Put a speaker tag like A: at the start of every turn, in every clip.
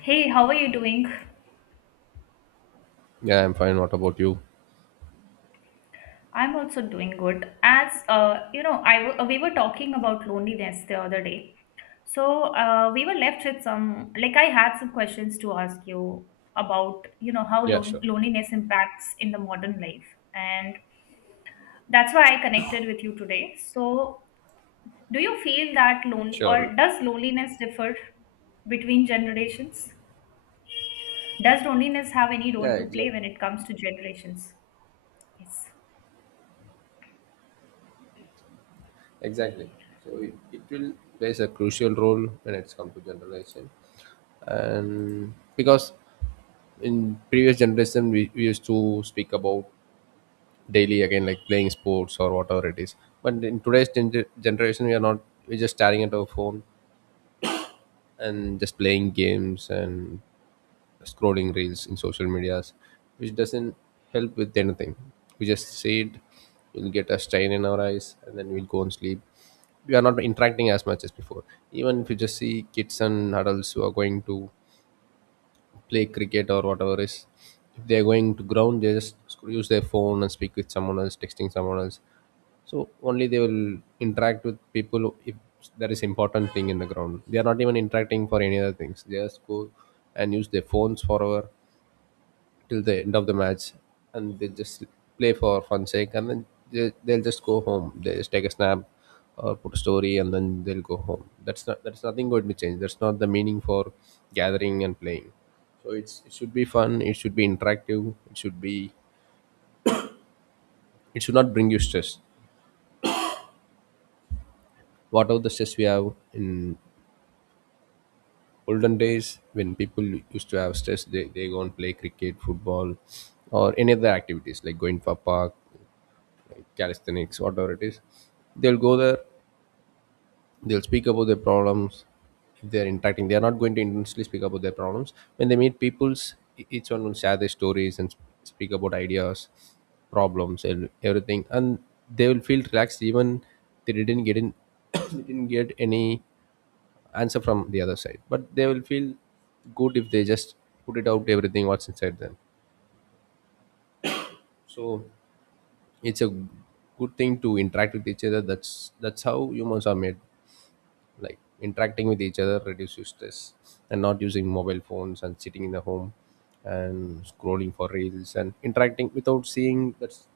A: Hey, how are you doing?
B: Yeah, I'm fine. What about you?
A: I'm also doing good. As you know, we were talking about loneliness the other day. So we were left with some, like I had some questions to ask you about, how
B: Yeah, sure.
A: loneliness impacts in the modern life. And that's why I connected with you today. So do you feel that lonely,
B: Sure.
A: or does loneliness differ between generations? Does loneliness have any
B: Yeah,
A: role to play
B: exactly.
A: when it comes to generations? Yes.
B: Exactly. So it will plays a crucial role when it's come to generalization. And because in previous generation we used to speak about daily again like playing sports or whatever it is. But in today's generation we are not, we're just staring at our phone and just playing games and scrolling reels in social medias, which doesn't help with anything. We just say it, we'll get a strain in our eyes, and then we'll go and sleep. We are not interacting as much as before. Even if you just see kids and adults who are going to play cricket or whatever is, if they are going to ground, they just use their phone and speak with someone else, texting someone else. So only they will interact with people if there is important thing in the ground. They are not even interacting for any other things. They just go and use their phones forever till the end of the match, and they just play for fun sake, and then they'll just go home. They just take a snap or put a story, and then they'll go home. That's nothing going to change. That's not the meaning for gathering and playing. So it should be fun. It should be interactive. It should not bring you stress. Whatever the stress we have in olden days when people used to have stress, they go and play cricket, football, or any other activities like going for park, calisthenics, whatever it is. They'll go there, they'll speak about their problems if they're interacting. They're not going to intensely speak about their problems when they meet peoples. Each one will share their stories and speak about ideas, problems and everything, and they will feel relaxed even they didn't get in they didn't get any answer from the other side, but they will feel good if they just put it out everything what's inside them. So it's a good thing to interact with each other. That's how humans are made, like interacting with each other reduces stress, and not using mobile phones and sitting in the home and scrolling for reels and interacting without seeing, that's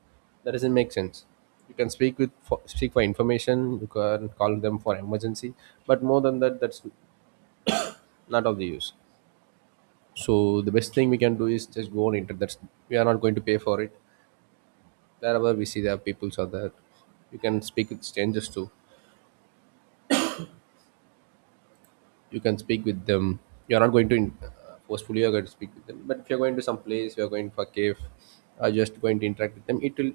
B: that doesn't make sense. You can speak with speak for information. You can call them for emergency, but more than that, that's not of the use. So the best thing we can do is just go on internet. That's we are not going to pay for it. Wherever we see there are peoples are there, you can speak with strangers too. You can speak with them. You're not going to forcefully you're going to speak with them. But if you're going to some place, you're going for a cave, are just going to interact with them, it will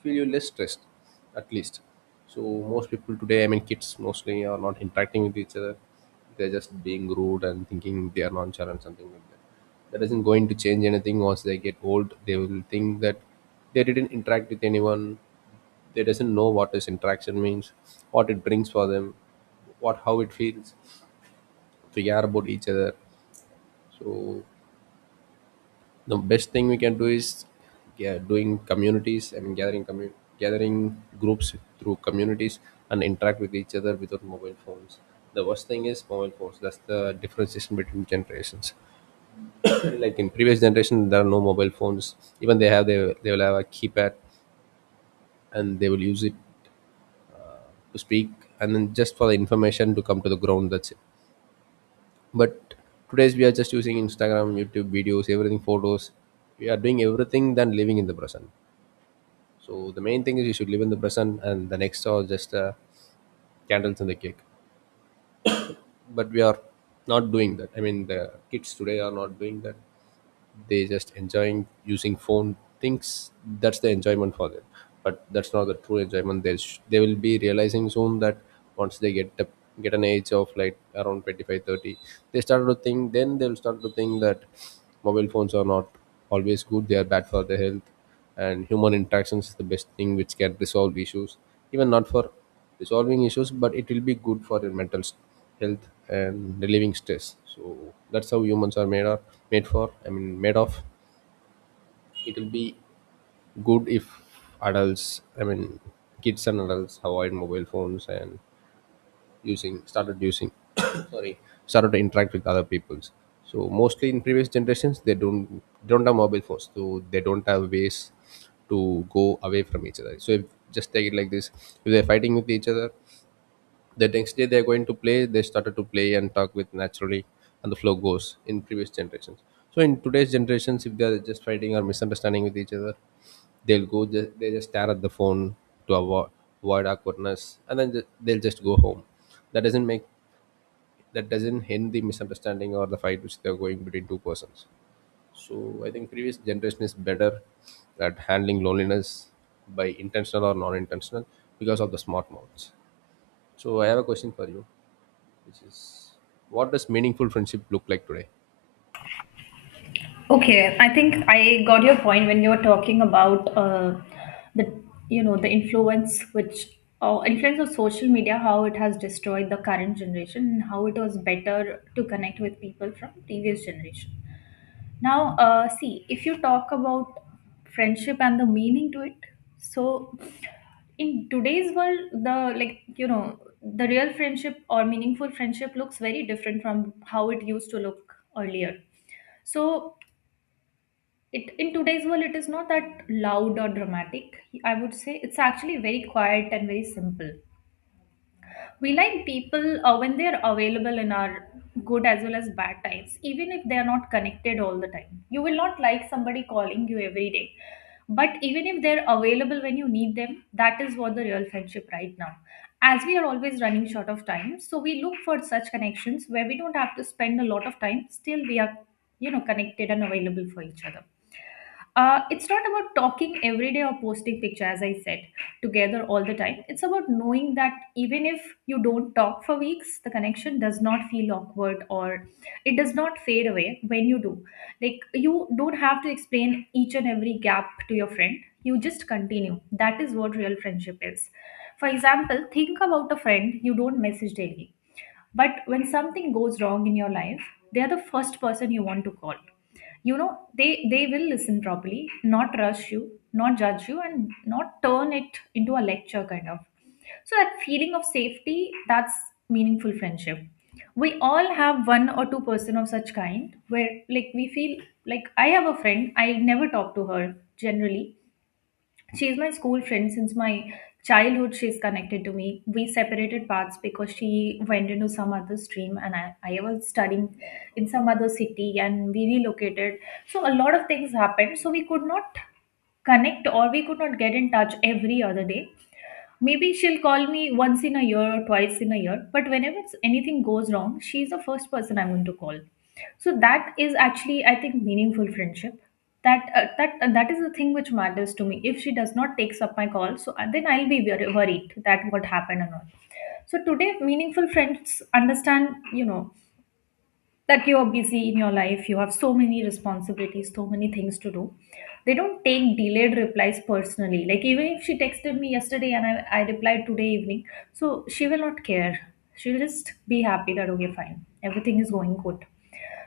B: feel you less stressed, at least. So most people today, I mean kids mostly are not interacting with each other. They're just being rude and thinking they are nonchalant, something like that. That isn't going to change anything. Once they get old, they will think that they didn't interact with anyone. They doesn't know what this interaction means, what it brings for them, what how it feels to care about each other. So the best thing we can do is, yeah, doing communities, I mean gathering gathering groups through communities and interact with each other without mobile phones. The worst thing is mobile phones. That's the differentiation between generations. Like in previous generation there are no mobile phones. Even they have, they will have a keypad and they will use it to speak, and then just for the information to come to the ground, that's it. But today's we are just using Instagram, YouTube videos, everything, photos. We are doing everything than living in the present. So the main thing is you should live in the present, and the next are just candles and the cake. But we are not doing that, I mean the kids today are not doing that. They just enjoying using phone thinks that's the enjoyment for them. But that's not the true enjoyment. They they will be realizing soon that once they get the get an age of like around 25, 30, they start to think, then they'll start to think that mobile phones are not always good. They are bad for the health, and human interactions is the best thing which can resolve issues. Even not for resolving issues, but it will be good for your mental health and relieving stress. So that's how humans are made or made for, I mean made of. It will be good if adults, I mean kids and adults avoid mobile phones and using started using sorry, started to interact with other peoples. So mostly in previous generations they don't have mobile phones, so they don't have ways to go away from each other. So if just take it like this, if they're fighting with each other, the next day they're going to play, they started to play and talk with naturally, and the flow goes in previous generations. So in today's generations if they're just fighting or misunderstanding with each other, they'll go, they just stare at the phone to avoid awkwardness, and then they'll just go home. that doesn't make that doesn't end the misunderstanding or the fight which they're going between two persons. So I think previous generation is better at handling loneliness, by intentional or non-intentional, because of the smart mouths. So I have a question for you, which, what does meaningful friendship look like today?
A: Okay, I think I got your point when you were talking about the influence which or influence of social media, how it has destroyed the current generation and how it was better to connect with people from previous generation. Now, see, if you talk about friendship and the meaning to it, so in today's world the like you know the real friendship or meaningful friendship looks very different from how it used to look earlier. So it in today's world, it is not that loud or dramatic. I would say it's actually very quiet and very simple. We like people when they're available in our good as well as bad times, even if they are not connected all the time. You will not like somebody calling you every day, but even if they're available when you need them, that is what the real friendship right now. As we are always running short of time, so we look for such connections where we don't have to spend a lot of time, still we are, connected and available for each other. It's not about talking every day or posting picture, as I said, together all the time. It's about knowing that even if you don't talk for weeks, the connection does not feel awkward, or it does not fade away when you do. Like, you don't have to explain each and every gap to your friend. You just continue. That is what real friendship is. For example, think about a friend you don't message daily. But when something goes wrong in your life, they are the first person you want to call. You know they they will listen properly, not rush you, not judge you, and not turn it into a lecture kind of. So that feeling of safety, that's meaningful friendship. We all have one or two person of such kind where, like, we feel, like, I have a friend I never talk to her generally. She's my school friend since my childhood. She's connected to me. We separated paths because she went into some other stream, and I was studying in some other city, and we relocated. So a lot of things happened. So we could not connect or we could not get in touch every other day. Maybe she'll call me once in a year or twice in a year, but whenever anything goes wrong, she's the first person I'm going to call. So that is actually, I think, meaningful friendship. That is the thing which matters to me. If she does not takes up my call, so then I'll be very worried that what happened or not. So today, meaningful friends understand, that you are busy in your life. You have so many responsibilities, so many things to do. They don't take delayed replies personally. Like, even if she texted me yesterday and I replied today evening, so she will not care. She'll just be happy that okay, fine, everything is going good.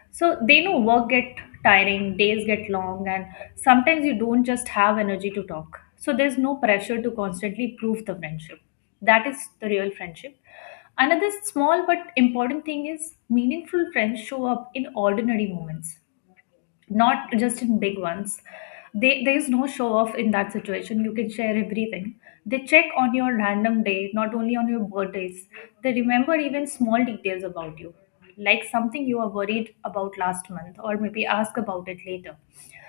A: So they know work get tiring, days get long, and sometimes you don't just have energy to talk. So there's no pressure to constantly prove the friendship. That is the real friendship. Another small but important thing is meaningful friends show up in ordinary moments, not just in big ones. They There's no show off in that situation. You can share everything. They check on your random day, not only on your birthdays. They remember even small details about you, like something you were worried about last month or maybe ask about it later.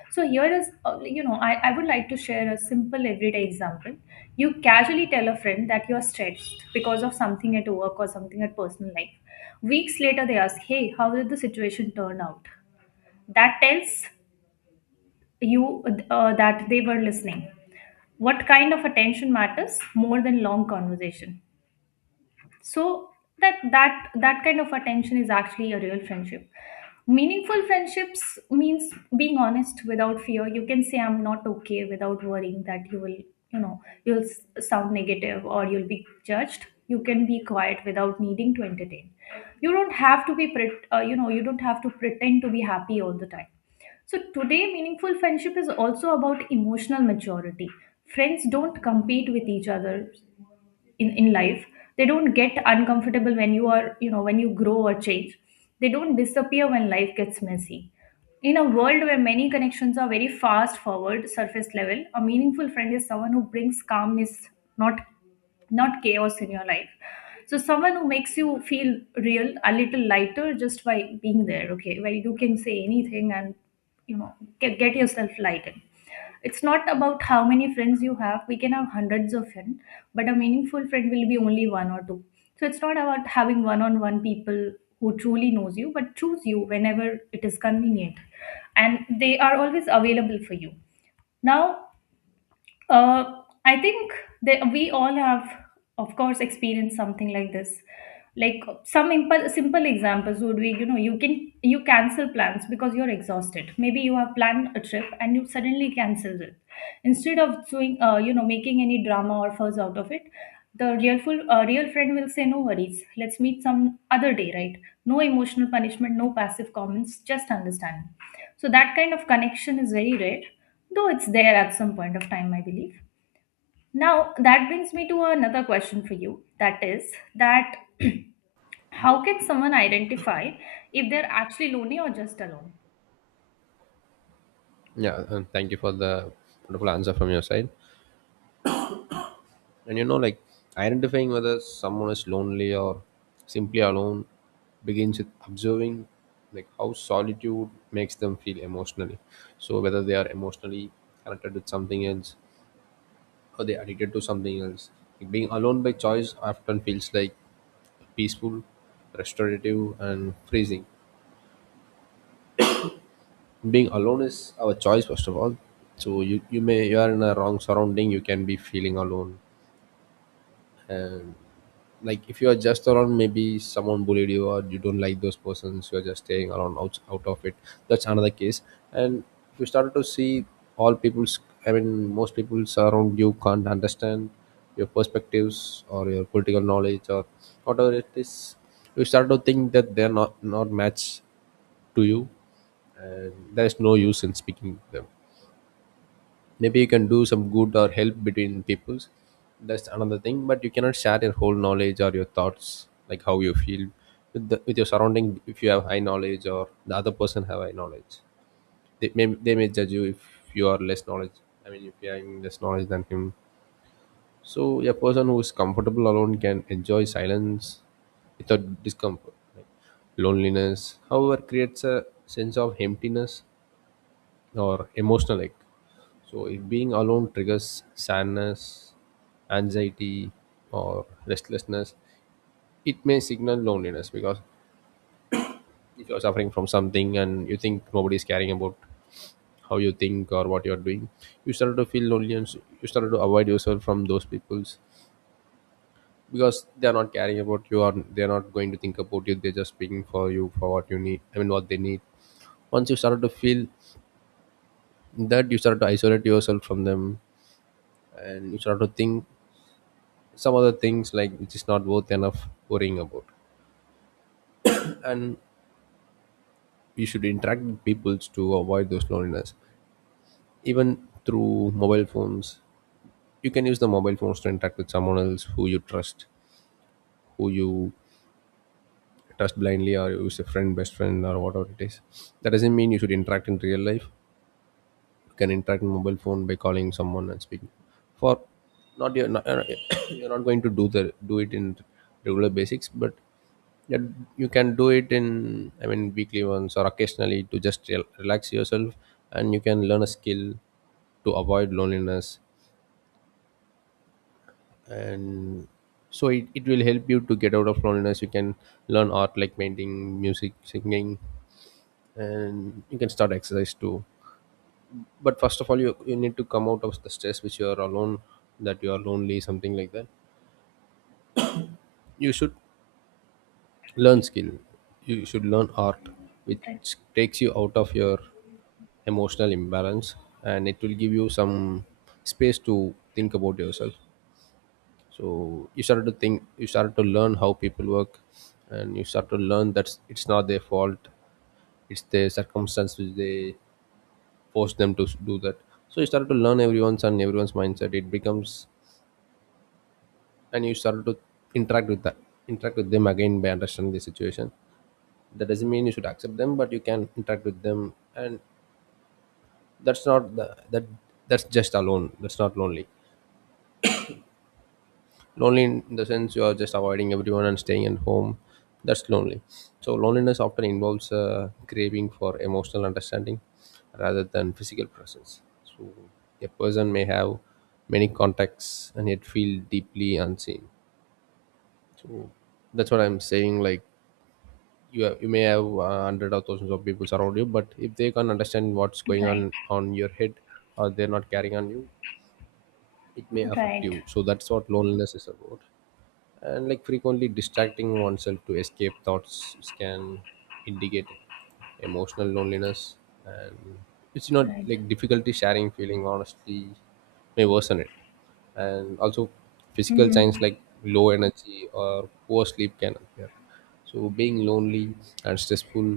A: So here is, I would like to share a simple everyday example. You casually tell a friend that you're stressed because of something at work or something at personal life. Weeks later, they ask, "Hey, how did the situation turn out?" That tells you that they were listening. What kind of attention matters more than long conversation? So that kind of attention is actually a real friendship. Meaningful friendships means being honest without fear. You can say, "I'm not okay," without worrying that you will, sound negative or you'll be judged. You can be quiet without needing to entertain. You don't have to you don't have to pretend to be happy all the time. So today meaningful friendship is also about emotional maturity. Friends don't compete with each other in life. They don't get uncomfortable when when you grow or change. They don't disappear when life gets messy. In a world where many connections are very fast forward, surface level, a meaningful friend is someone who brings calmness, not not chaos in your life. So someone who makes you feel real, a little lighter, just by being there, okay, where you can say anything and, you know get yourself lightened. It's not about how many friends you have. We can have hundreds of friends, but a meaningful friend will be only one or two. So it's not about having one on one, people who truly knows you, but choose you whenever it is convenient. And they are always available for you. Now, uh, I think that we all have, of course, experienced something like this. Like, some simple examples would be, you cancel plans because you're exhausted. Maybe you have planned a trip and you suddenly cancel it. Instead of doing, making any drama or fuss out of it, the real friend will say, "No worries, let's meet some other day." Right? No emotional punishment, no passive comments, just understanding. So that kind of connection is very rare, though it's there at some point of time, I believe. Now, that brings me to another question for you. That is, that how can someone identify if they're actually lonely or just alone?
B: Yeah, and thank you for the wonderful answer from your side. And you know, like, identifying whether someone is lonely or simply alone begins with observing, like how solitude makes them feel emotionally. So whether they are emotionally connected with something else, or they are addicted to something else. Like being alone by choice often feels like peaceful, restorative, and freezing. Being alone is our choice first of all. So you may you are in a wrong surrounding, you can be feeling alone. And like if you are just around, maybe someone bullied you, or you don't like those persons, you are just staying around out of it. That's another case. And if you started to see all people's, I mean most people around you can't understand your perspectives or your political knowledge or whatever it is, you start to think that they're not match to you, and there's no use in speaking to them. Maybe you can do some good or help between peoples, that's another thing. But you cannot share your whole knowledge or your thoughts, like how you feel with, with your surrounding. If you have high knowledge or the other person have high knowledge, they may judge you if you are less knowledge, I mean if you are having less knowledge than him. So a person who is comfortable alone can enjoy silence without discomfort. Like loneliness however creates a sense of emptiness or emotional ache. So if being alone triggers sadness, anxiety, or restlessness, it may signal loneliness. Because if you're suffering from something and you think nobody's caring about how you think or what you're doing, you start to feel lonely, and you start to avoid yourself from those people's because they're not caring about you, or they're not going to think about you. They're just speaking for you for what you need, I mean what they need. Once you start to feel that, you start to isolate yourself from them, and you start to think some other things like which is not worth enough worrying about. And you should interact with people to avoid those loneliness, even through mobile phones. You can use the mobile phones to interact with someone else who you trust, who you trust blindly, or use a friend, best friend, or whatever it is. That doesn't mean you should interact in real life. You can interact in mobile phone by calling someone and speaking for, not you're not, you're not going to do the do it in regular basics, but yeah, you can do it in, I mean weekly once or occasionally to just relax yourself. And you can learn a skill to avoid loneliness. And so it will help you to get out of loneliness. You can learn art like painting, music, singing, and you can start exercise too. But first of all, you need to come out of the stress which you are alone, that you are lonely, something like that. You should learn
A: Ye-.
B: skill, you should learn art
A: Right,
B: which takes you out of your emotional imbalance, and it will give you some space to think about yourself. So you start to think, you start to learn how people work, and you start to learn that it's not their fault, it's their circumstance which they force them to do that. So you start to learn everyone's and everyone's mindset it becomes, and you start to interact with that interact with them again by understanding the situation. That doesn't mean you should accept them, but you can interact with them. And that's not the, that that's just alone, that's not lonely. Lonely in the sense you are just avoiding everyone and staying at home, that's lonely. So loneliness often involves a craving for emotional understanding rather than physical presence. So a person may have many contacts and yet feel deeply unseen. So that's what I'm saying, like, you may have hundred or thousands of people around you, but if they can't understand what's going
A: right.
B: on your head, or they're not carrying on you, it may affect you.
A: Right,
B: So that's what loneliness is about. And like frequently distracting oneself to escape thoughts can indicate emotional loneliness. And it's not
A: right.
B: like difficulty sharing feeling honestly may worsen it. And also physical
A: Mm-hmm.
B: signs like low energy or poor sleep can appear. So being lonely and stressful,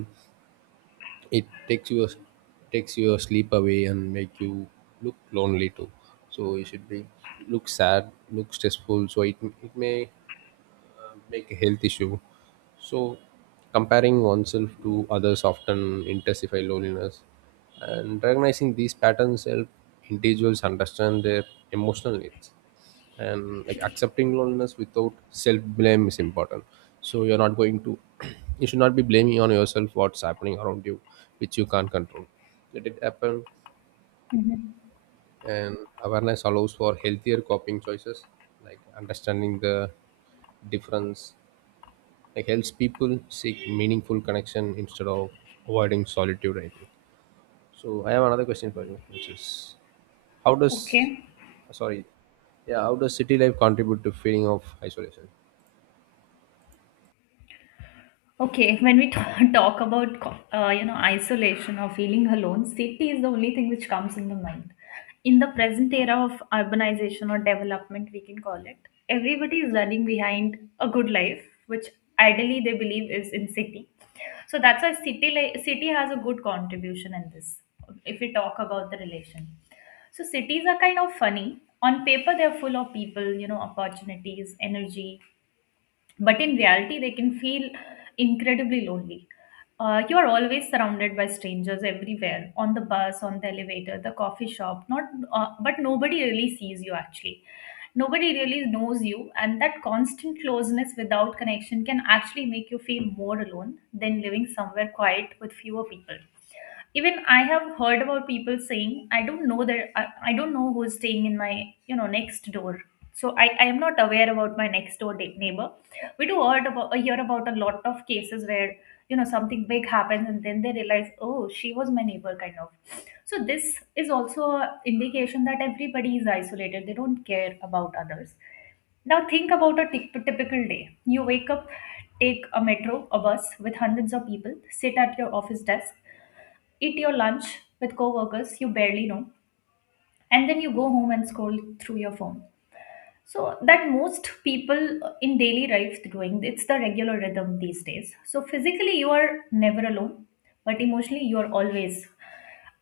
B: it takes your sleep away and make you look lonely too. So you should be look sad, look stressful, so it may make a health issue. So, comparing oneself to others often intensify loneliness, and recognizing these patterns help individuals understand their emotional needs. And like accepting loneliness without self blame is important. So you're not going to, you should not be blaming on yourself what's happening around you, which you can't control. Let it happen,
A: Mm-hmm.
B: and awareness allows for healthier coping choices, like understanding the difference, like helps people seek meaningful connection instead of avoiding solitude I think. So I have another question for you which is how does,
A: Okay.
B: sorry, yeah, how does city life contribute to feeling of isolation?
A: Okay, when we talk about isolation or feeling alone, city is the only thing which comes in the mind. In the present era of urbanization or development, we can call it, everybody is running behind a good life, which ideally they believe is in city. So that's why city has a good contribution in this. If we talk about the relation, so cities are kind of funny. On paper, they're full of people, opportunities, energy, but in reality they can feel incredibly lonely. You are always surrounded by strangers everywhere, on the bus, on the elevator, the coffee shop, not but nobody really sees you actually. Nobody really knows you, and that constant closeness without connection can actually make you feel more alone than living somewhere quiet with fewer people. Even I have heard about people saying, "I don't know that I don't know who's staying in my, next door." So I am not aware about my next door neighbor. We do heard about hear about a lot of cases where, something big happens, and then they realize, "Oh, she was my neighbor" kind of. So this is also a indication that everybody is isolated. They don't care about others. Now think about a typical day. You wake up, take a metro, a bus with hundreds of people, sit at your office desk, eat your lunch with coworkers you barely know, and then you go home and scroll through your phone. So that most people in daily life doing, it's the regular rhythm these days. So physically you are never alone, but emotionally you are always.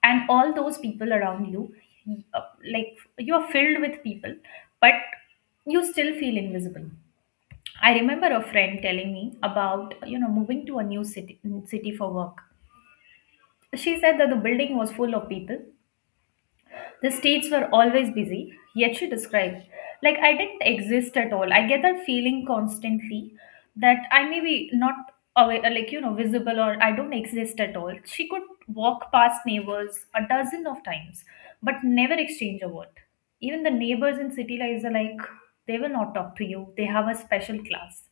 A: And all those people around you, uh, like, you are filled with people, but you still feel invisible. I remember a friend telling me about, moving to a new city for work. She said that the building was full of people. The states were always busy, yet she described, like, "I didn't exist at all." I get that feeling constantly that I may be not away, like, visible, or I don't exist at all. She could walk past neighbors a dozen of times, but never exchange a word. Even the neighbors in city lives are like, they will not talk to you. They have a special class.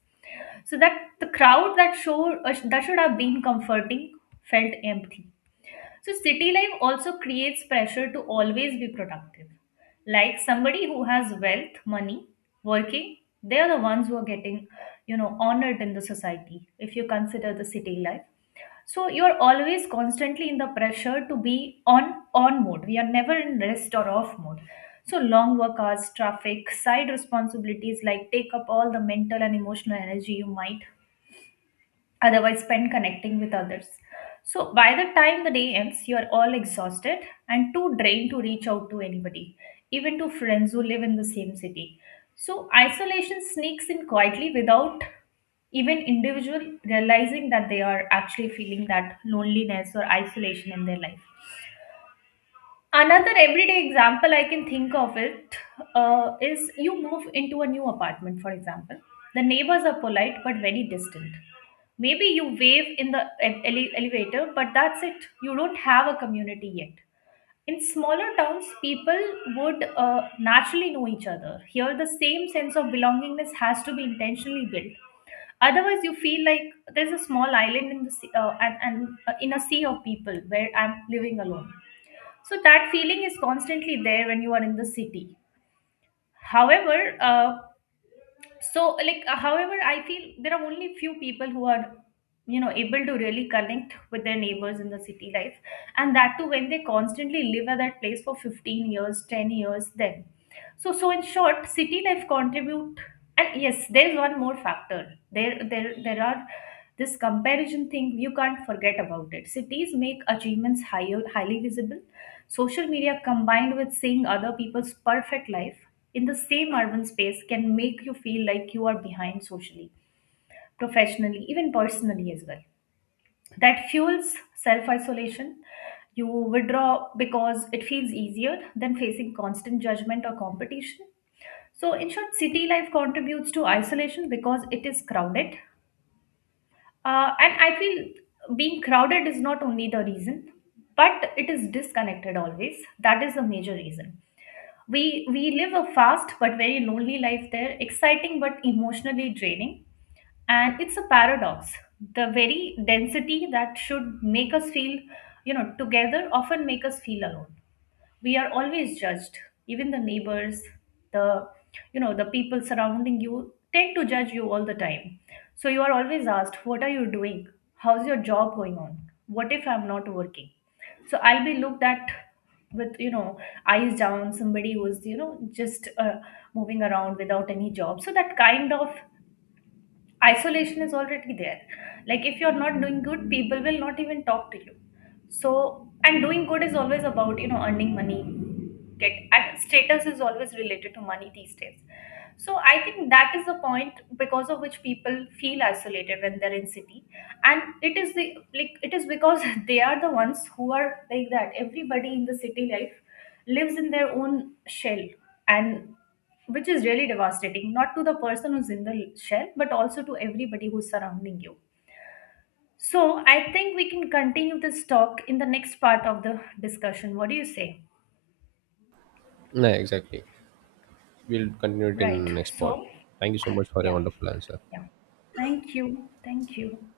A: So that the crowd that showed, that should have been comforting felt empty. So, city life also creates pressure to always be productive. Like somebody who has wealth, money, working, they are the ones who are getting, honored in the society if you consider the city life. So you're always constantly in the pressure to be on mode. We are never in rest or off mode. So long work hours, traffic, side responsibilities like take up all the mental and emotional energy you might otherwise spend connecting with others. So by the time the day ends, you are all exhausted and too drained to reach out to anybody, even to friends who live in the same city. So isolation sneaks in quietly without even individual realizing that they are actually feeling that loneliness or isolation in their life. Another everyday example I can think of it is you move into a new apartment, for example. The neighbors are polite but very distant. Maybe you wave in the elevator, but that's it. You don't have a community yet. In smaller towns, people would naturally know each other. Here, the same sense of belongingness has to be intentionally built. Otherwise, you feel like there's a small island in the sea, and in a sea of people where I'm living alone, so that feeling is constantly there when you are in the city. However uh, so like uh, however I feel there are only few people who are, able to really connect with their neighbors in the city life, and that too when they constantly live at that place for 15 years, 10 years then. So in short, city life contribute, and yes, there is one more factor. There are this comparison thing. You can't forget about it. Cities make achievements highly visible. Social media combined with seeing other people's perfect life in the same urban space can make you feel like you are behind socially, professionally, even personally as well, that fuels self isolation. You withdraw because it feels easier than facing constant judgment or competition. So, in short, city life contributes to isolation because it is crowded. And I feel being crowded is not only the reason, but it is disconnected always. That is the major reason. We live a fast but very lonely life there, exciting but emotionally draining, and it's a paradox. The very density that should make us feel, together often make us feel alone. We are always judged, even the neighbors, the, the people surrounding you tend to judge you all the time. So you are always asked, what are you doing, how's your job going on? What if I'm not working? So I'll be looked at with, eyes down, somebody who's, you know just moving around without any job. So that kind of isolation is already there. Like if you're not doing good, people will not even talk to you. So, and doing good is always about, earning money, get and status is always related to money these days. So I think that is the point because of which people feel isolated when they're in city, and it is the like it is because they are the ones who are like that. Everybody in the city life lives in their own shell, and which is really devastating, not to the person who's in the shell, but also to everybody who's surrounding you. So I think we can continue this talk in the next part of the discussion. What do you say?
B: Yeah, exactly, we'll continue it in
A: Right.
B: next part.
A: So
B: Thank you so much for your
A: yeah,
B: wonderful answer.
A: yeah. Thank you. Thank you.